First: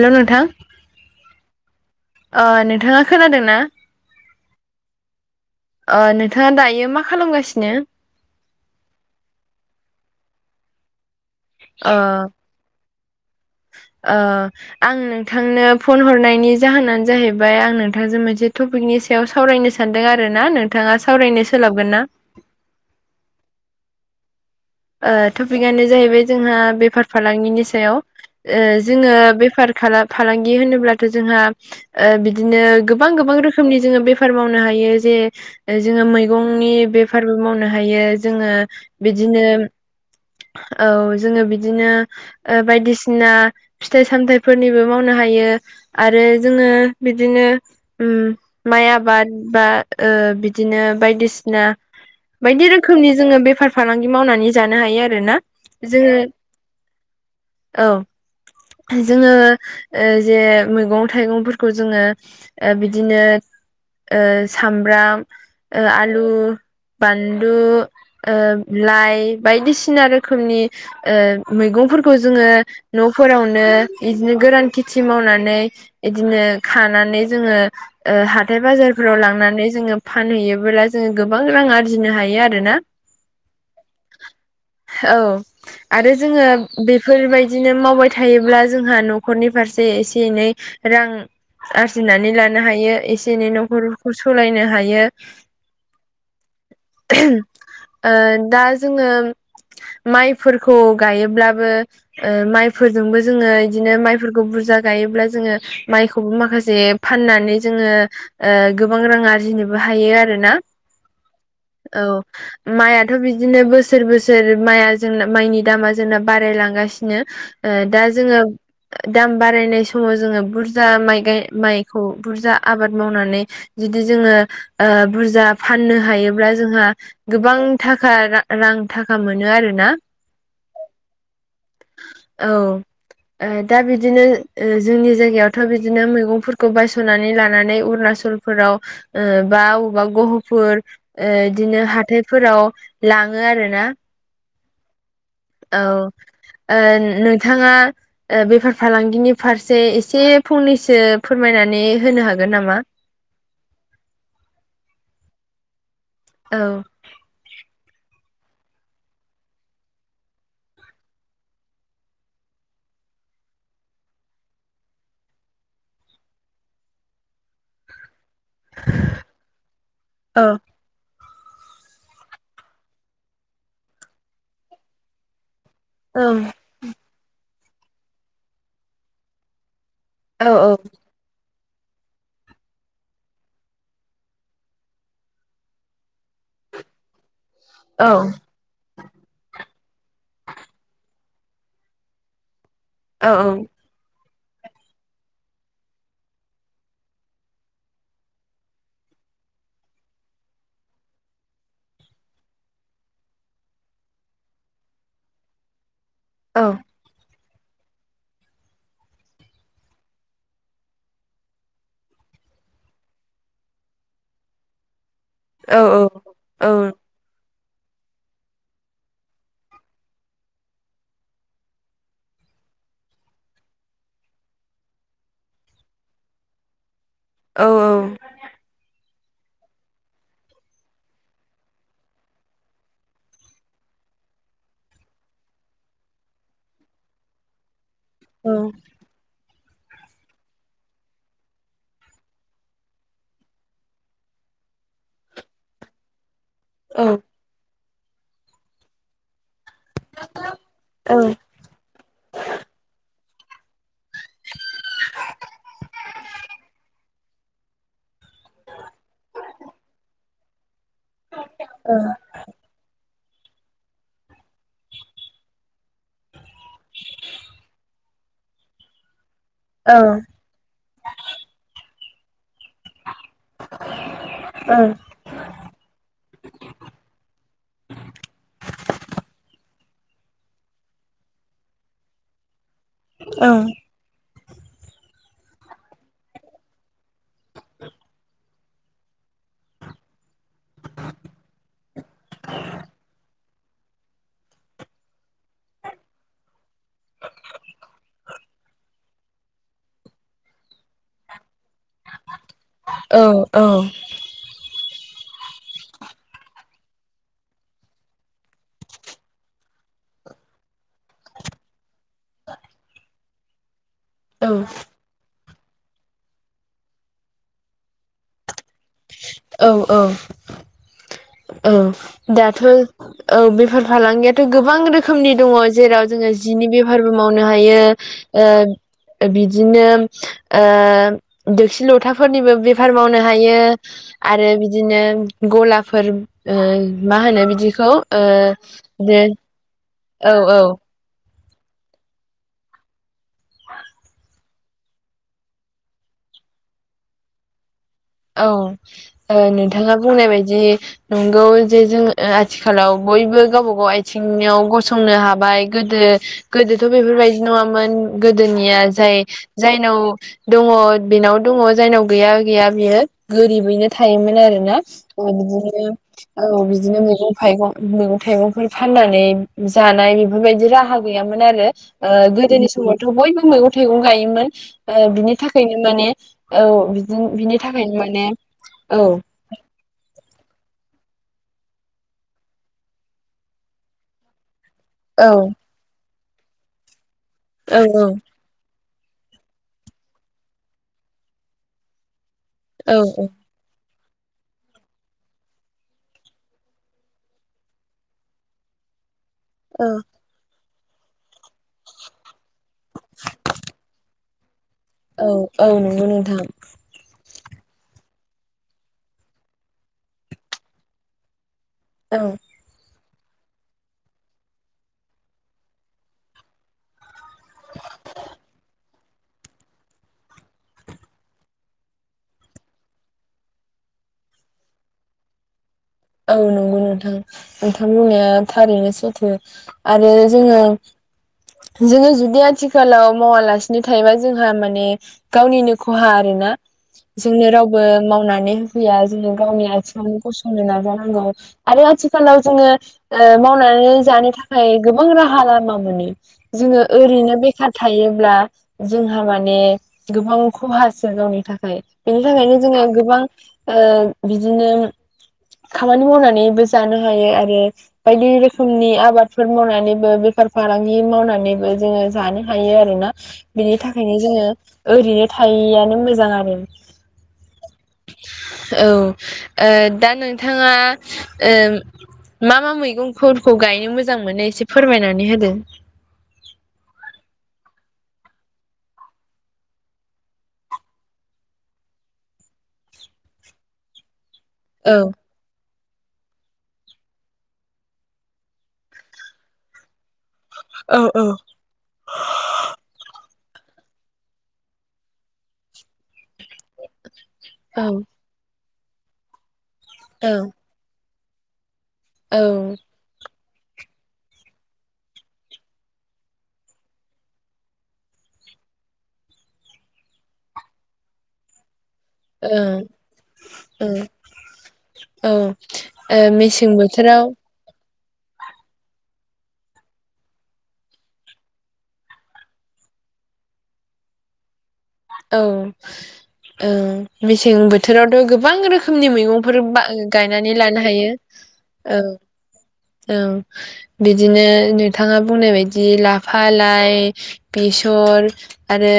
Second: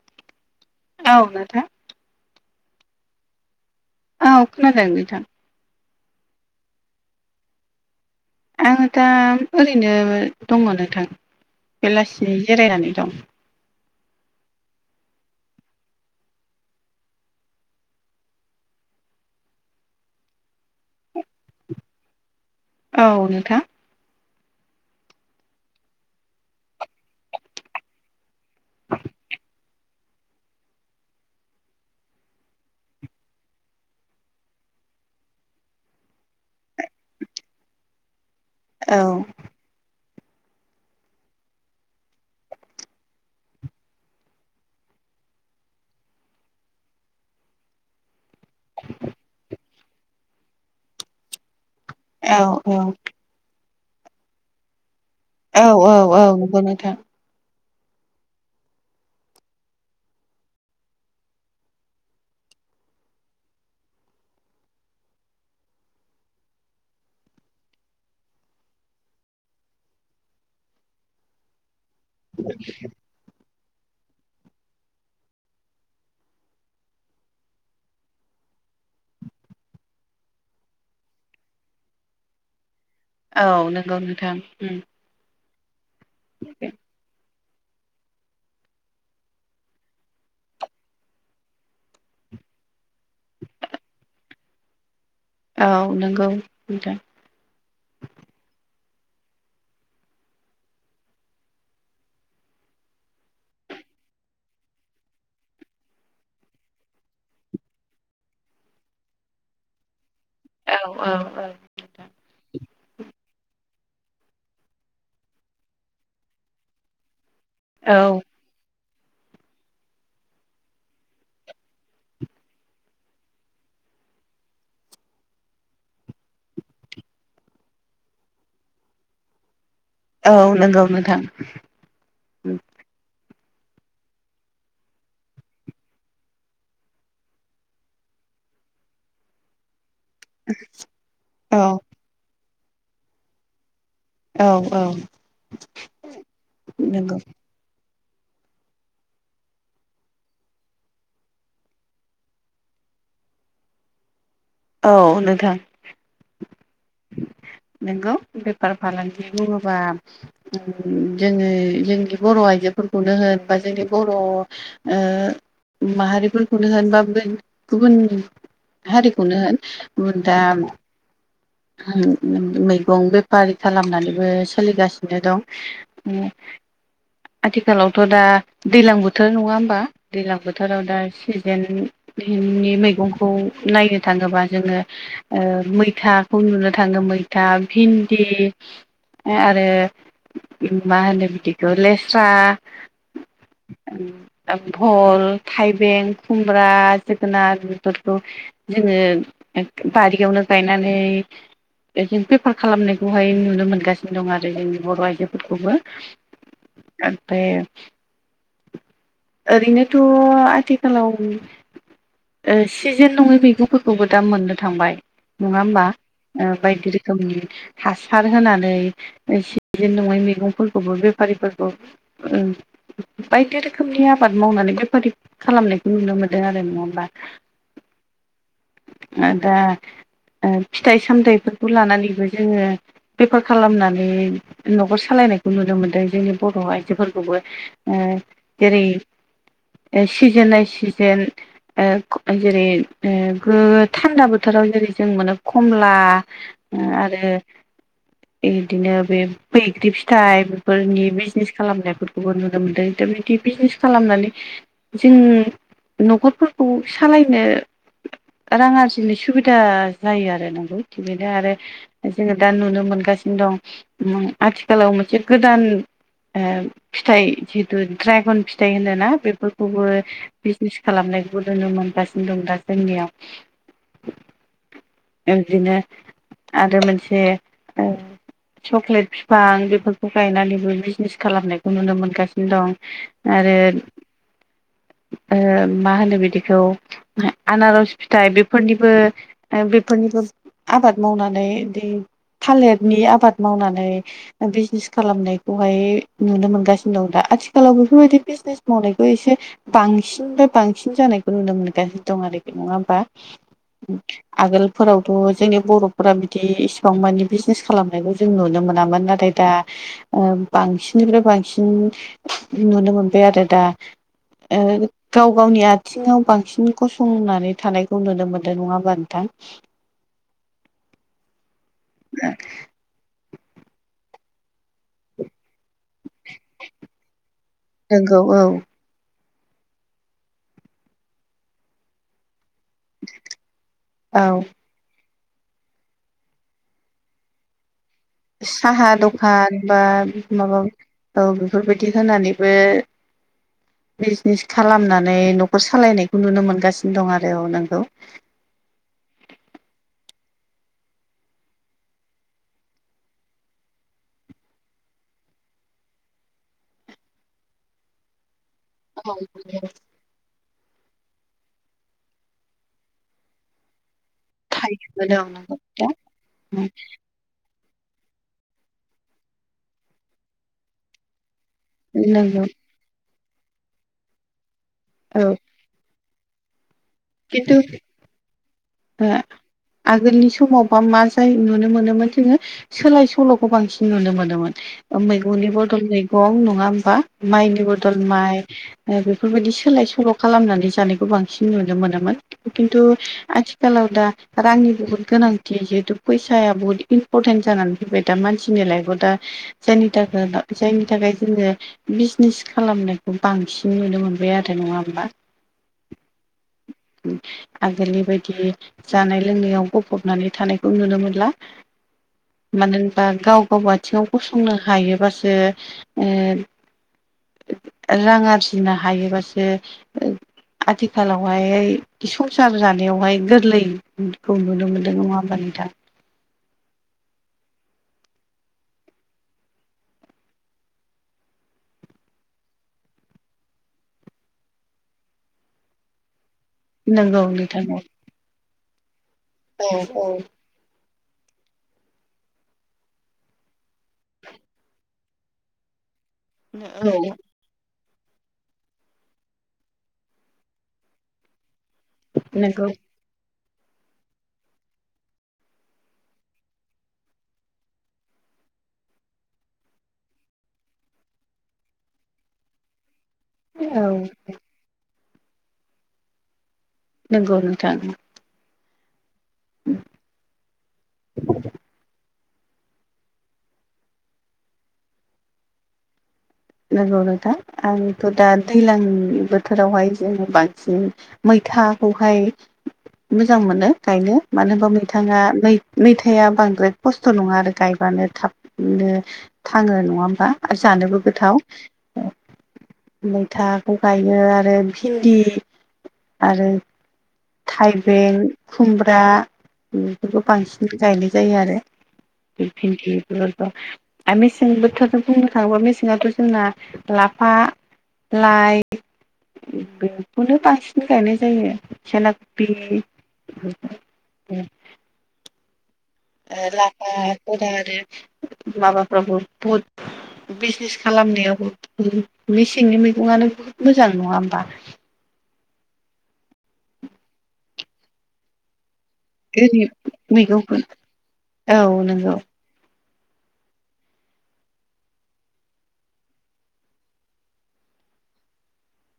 हेल' नोंथां औ नोंथां अ नोंथाङा खोनादों ना औ खोनादों बिथां नोंथाङा दायो मा खालामगासिनो आङो दा ओरैनो दङ नोंथां ओ बेलासि जिरायनानै दं ओ आं नोंथांनो फन हरनायनि जाहोनानो जाहैबाय आं नोंथांजों मोनसे टपिकनि सा सायाव सावरायनो सानदों आरो ना नोंथाङा सावरायनो सोलाबगोन ना औ नोंथां ओ टपिकआनो जाहैबाय जोंहा बेफार फालांगिनि सायाव ओ जोङो बेफार फालांगि होनोब्लाथ' जोंहा ओ बिदिनो गोबां गोबां रोखोमनि जोङो बेफार मावनो हायो जे जोङो मैगंनि बेफारिबो मावनो हायो जोङो औ बिदिनो औ जोङो बिदिनो बायदिसिना फिथाइ सामथाइफोरनिबो मावनो हायो आरो जोङो बिदिनो उम माइ आबाद बा ओ बिदिनो बायदिसिना औ बायदि रोखोमनि जोङो बेफार फालांगि मावनानै जानो हायो आरो ना औ औ औ नंगौ नोथां औ जोङो जे मैगं थाइगंफोरखौ जोङो ओ बिदिनो ओ सामब्राम ओ आलु बानलु लाइ बायदिसिना रोखोमनि मैगंफोरखौ जोङो न' फोरावनो बिदिनो गोरान खेथि मावनानै बिदिनो खानानै जोङो हाथाय बाजारफोराव लांनानै जोङो फानहैयोबोला जोङो गोबां रां आरजिनो हायो आरोना औ नंगौ नोंथां औ आरो जोङो बेफोरबायदि बिदिनो मावबाय थायोब्ला जोंहा न'खरनि फारसे एसे एनै रां आरजिनानै लानो हायो एसे एनै न'खरखौ सालायनो हायो औ नंगौ नोंथां दा जोङो माइफोरखौ गायोब्लाबो माइफोरजोंबो जोङो बिदिनो माइफोरखौ बुरजा गायोब्ला जोङो माइखौबो माखासे फाननानै जोङो ओ गोबां रां आरजिनोबो हायो आरोना औ-औ-औ औ मायाथ' बि बिदिनो बोसोर बोसोर माइया जोंना माइनि दामा जोंना बारायलांगासिनो ओ औ दा जोङो दाम बारायनाय समाव जोङो बुरजा माइ गाय माइखौ बुरजा आबाद मावनानै जुदि जोङो बुरजा फाननो हायोब्ला जोंहा गोबांथा थाखा रां थाखा मोनो आरोना औ नंगौ नोंथां औ ओ दा बिदिनो जोंनि जायगायावथ' बिदिनो मैगंफोरखौ बायस'नानै लानानै अरुणचल फोराव बा अबेवबा गहु फोर औ बिदिनो हाथायफोराव लाङो आरोना औ औ औ ओ नंगौ नोंथाङा बेफार फालांगिनि फारसे एसे फंनैसो फोरमायनानै होनो हागोन नामा औ नोंथां औ नोंगौ बेफार फालांगि बुङोबा जोङो जोंनि बर' आइजोफोरखौनो होन बा जोंनि बर' माहारिफोरखौनो होनबा गुबुन हारिखौनो होन दा मैगं बेफारि खालामनानैबो सोलिगासिनो दं आथिखालावथ' दा दैलां बोथोर नङा होमबा दैज्लां बोथोराव दा जेन नि मैगंखौ नायनो थाङोबा जोङो ओ मैथाखौ नुनो थाङो मै फथा भिन्दि आरो मा होनो बिदिखौ लेस स्रा औ-औ भल थाइबें खुमब्रा जोगोनार बेफोरखौ जोङो बारियावनो गायनानै जों पेफार खालामनायखौहाय नुनो मोनगासिनो दं आरो जोंनि बर' आइजोफोरखौबो औ ओमफ्राय ओरैनोथ' आथिखालाव सिजेन नङै मैगंफोरखौबो दा मोननो थांबाय नङा होमबा बायदि नि हासार होनानै सिजेन नङै मैगंफोरखौबो बेफारि [unintelligible] बायदि रोखोमनि आबाद मावनानै बेफारि खालामनायखौ नुनो मोनदों आरो नङा होमबा औ-औ दा फिथाइ सामथायाइफोरखौ लानानैबो जोंङो बेफार खालामनानै न'खर सालायनायखौ नुनो मोन्दों जोंनि बर' आइजोफोरखौबो ओ जेरै सिजोन बाइ सिजोन जेरै ओ थान्दा बोथोराव जेरै जों मोनो खमला आरो इदिनो बे बैग्रि फिथाइ बेफोरनि बिजनेस खालामनायफोरखौबो नुनो मोन्दों दा बिदि बिजनेस खालामनानै जों न'खरफोरखौ सालायनो रां आरजिनो सुबिदा जायो आरो नंगौ थिग बेनो आरो जोंङो दा नुनो मोनगासिनो दं। आथिखालाव मोनसे गोदान फिथाइ जिहेथु दाड्रायगन फिथाइ होनोना बे खौबो बिजनेस खालामनायखौबो नुनो मोनगासिनो दं दा जोंनियाव [inaudible] बिदिनो आरो मोनसे सक्लेट फिफां बेफोरखौ गायनानैबो बिजनेस खालामनायखौ नुनो मोनगासिनो दं। आरो मा होनो बिदिखौ आनारस फिथाइ बेफोरनिबो बेफोरनिबो आबाद मावनानै दै थालिरनि आबाद मावनानै बिजनेस खालामनायखौहाय नुनो मोनगासिनो दं। दा आथिखालाव बेफोरबायदि बिजनेस मावनायखौ एसे बांसिन बा बांसिन जानायखौ नुनो मोनगासिनो दं आरोखि नंङा होनबा आगोलफोरावथ' जोंनि बर'फोरा बिदि इसिबां माने बिजनेस खालामनायखौ जों नुनो मोनामोन नाथाय दा बांसिननिफ्राय बांसिन नुनो मोनबाय आरो दा औ गाव गावनि आथिंङाव बांसिन गसंनानै थानायखौ नुनो मोन्दों नंङा होमबा नोंथां औ औ औ दाथ' औ बेफार फालांगियाथ' गोबां रोखोमनि दंङो जेराव जोंङो जिनि बेफारबो मावनो हायो। नंगौ औ बिदिनो ओ दोसि लथाफोरनिबो बे बे मावनो हायो औ आरो बिदिनो गलाफोर मा होनो बिदिखौ साहा ओ दखान बा माबा औ बेफोरबायदि होनानैबो बिजनेस खालामनानै न'खर सालायनायखौ नुनो मोनगासिनो दं आरो औ नंगौ औ नोंथांङा बुंनाय बायदि नंगौ जे जोंङो आथिखालाव बयबो गावबा गाव आथिंङाव गसंनो हाबाय गोदो गोदोथ' बेफोरबायदि नंङामोन गोदोनिया औ जाय जायनाव दंङो बेनाव दंङो जायनाव गैया गैया बियो गोरिबैनो थायोमोन आरो ना थारैनो नंगौ बिदिनो नोंथां। औ बिदिनो मैगं थाइगं मैगं थाइगंफोर फाननानै जानाय बेफोरबायदि राहा गैयामोन आरो नंगौ गोदोनि समावथ' बयबो मैगं थाइगं गायोमोन बिनि औ थाखाय थाखायनो माने औ बिदि खिन्थु बिनि थाखायनो माने औ आगोलनि समावबा मा जायो नुनो मोनोमोन जोंङो सोलाय सोल'खौ बांसिन नुनो मोनोमोन औ मैगंनि बदल मैगं नंङा होमबा माइनि औ बदल माइ बेफोरबायदि सोलाय सोल' खालामनानै जानायखौ बांसिन नुनो मोनोमोन खिनथु औ आथिखालाव आथिखालाव दा रांनि बहुद गोनांथि जिहेतु फैसाया बहुत इम्परटेन्ट जानानै फैबाय दा मानसिनि लाइफआव दा औ जायनि थाखाय फैसायनि थाखाय जोंङो बिजनेस खालामनायखौ बांसिन नुनो मोनबाय आरो नंङा होमबा औ औ नंगौ नोंथां आगोलनिबायदि जानाय लोंनायाव गफबनानै थानायखौ नुनो न'? औ मानो होनबा गाव गाव आथिङाव गसंनो हायोबासो ओ रां आरजिनो हायोबासो आथिखालावहाय संसार जानायावहाय गोरलैखौ नुनो मोनो नङा होनबा नोंथां? औ नंगौ नोंथां नोंथांमोननाया थारैनो सैथो। आरो जोङो जोङो जुदि आथिखालाव मावालासिनो थायोबा जोंहा माने गावनिनो खहा आरोना। नंगौ जोंनो नोंथां रावबो मावनानै होफैया जोङो गावनि औ औ आथिङावनो गसंनो नाजानाय नांगौ आरो आथिखालाव जोङो मावनानै जानो थाखाय गोबां राहा लामा मोनो जोङो ओरैनो बे सि थायोब्ला जोंहा माने गोबां खहासो गावनि थाखाय बिनि थाखायनो नंगौ जोङो गोबां ओ बिदिनो खामानि मावनानैबो जानो हायो आरो बायदि रोखोमनि आबादफोर मावनानैबो बेफार फालांगि मावनानैबो जोङो जानो थायो आरोना बिनि औ थाखायनो जोङो ओरैनो थायआानो मोजां आरो। नोंगौ नोंथां औ दा नोंथाङा ओ मा मा मैगंफोरखौ गायनो मोजां मोनो एसे फोरमायनानै होदो। लोगो रोथा आंथ' दा दैज्लां बोथोरावहाय जोङो बांसिन मैथाखौहाय मोजां मोनो गायनो मानो होनबा औ मैथा नै मैथायाइा बांद्राय खस्थ' नङा आरो गायबानो थाबनो थाङो नङा होमबा? औ जानोबो औ गोथाव [inaudible] मैथाखौ गायो आरो भिन्दि आरो औ थाइबें खुमब्रा बेफोरखौ ओ बांसिन गायनाय जायो आरो ओ भिन्थि' आरो मेसें बोथोरजों बुंनो थाङोबा मेसें जनाथ' जोंना लाफा लाइ बेखौनो बांसिन गायनाय जायो खेला औ औ औ लाफा गदा आरो माबाफ्रावबो बहुद बिजनेस खालामनायावबो मेसेंनि मैगङानो बुहुत मोजां नङा होमबा? औ औ मेसें बोथोरावथ' गोबां रोखोम रोखोमनि मैगंफोर ओरै गायनानै मैगंखौ लानो हायो औ औ बिदिनो नोंथाङा बुंनाय बायदि लाफा लाइ बेसर आरो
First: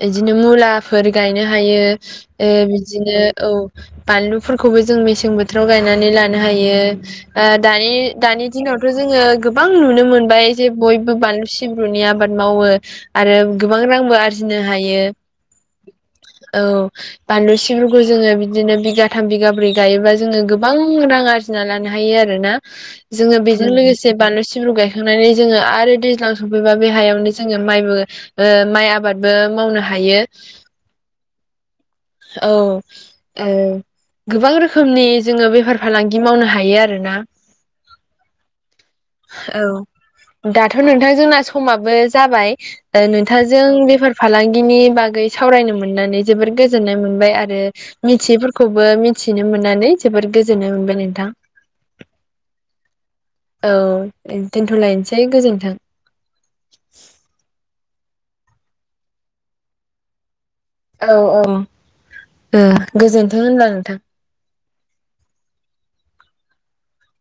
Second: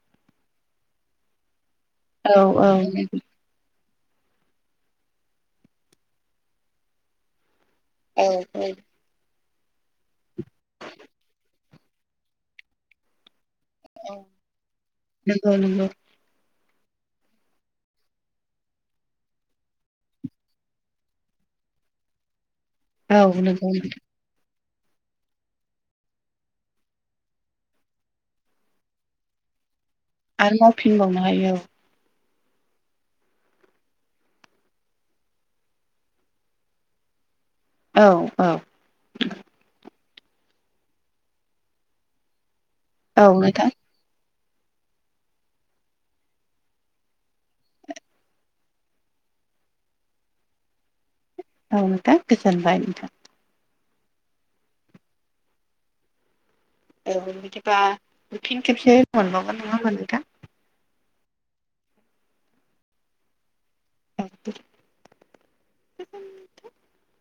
बिदिनो मुलाफोर गायनो हायो औ ओ औ बिदिनो औ बानलुफोरखौबो जों मेसें बोथोराव गायनानै लानो हायो। दानि औ दानि दिनावथ' जोङो गोबां नुनो मोनबाय जे बयबो बानलु सिब्रुनि आबाद मावो। आरो गोबां रांबो औ आरजिनो हायो नंगौ नंगौ औ बानलुसिफोरखौ जोङो बिदिनो बिगाथाम बिगाब्रै गायोबा जोङो गोबां रां आर फ लानो हायो आरोोना जोङो औ बेजों नंगौ लोगोसे बानलु सिब्रु गाय थांनानै जोङो आरो दैज्लां सफैबा बे हायावनो जोङो माइबो ओ माइ आबाद ओ बुंनो मावनो हायो। आरो मावफिनबावनो हायो। औ गोबां रोखोमनि जोङो बेफार फालांगि मावनो हायो आरोना औ औ औ दाथ' नोंथां जोंना समाबो जाबाय औ नोंथांजों नोंथां बेफार फालांगिनि बागै सावरायनो मोननानै जोबोोर गोजोननाय मोनबाय आरो मिथियैफोरखौबो मिथिनो मोननानै जोबोद गोजोननाय मोनबाय नोंथां औ नोंथां गोजोनबाय नोंथां औ दोनथ'लायनोसै गोजोनथों औ बिदिबा फिन खेबसे मोनबावगोन नङा मोनै दा औ औ गोजोनथों होनब्ला नोंथां [unintelligible]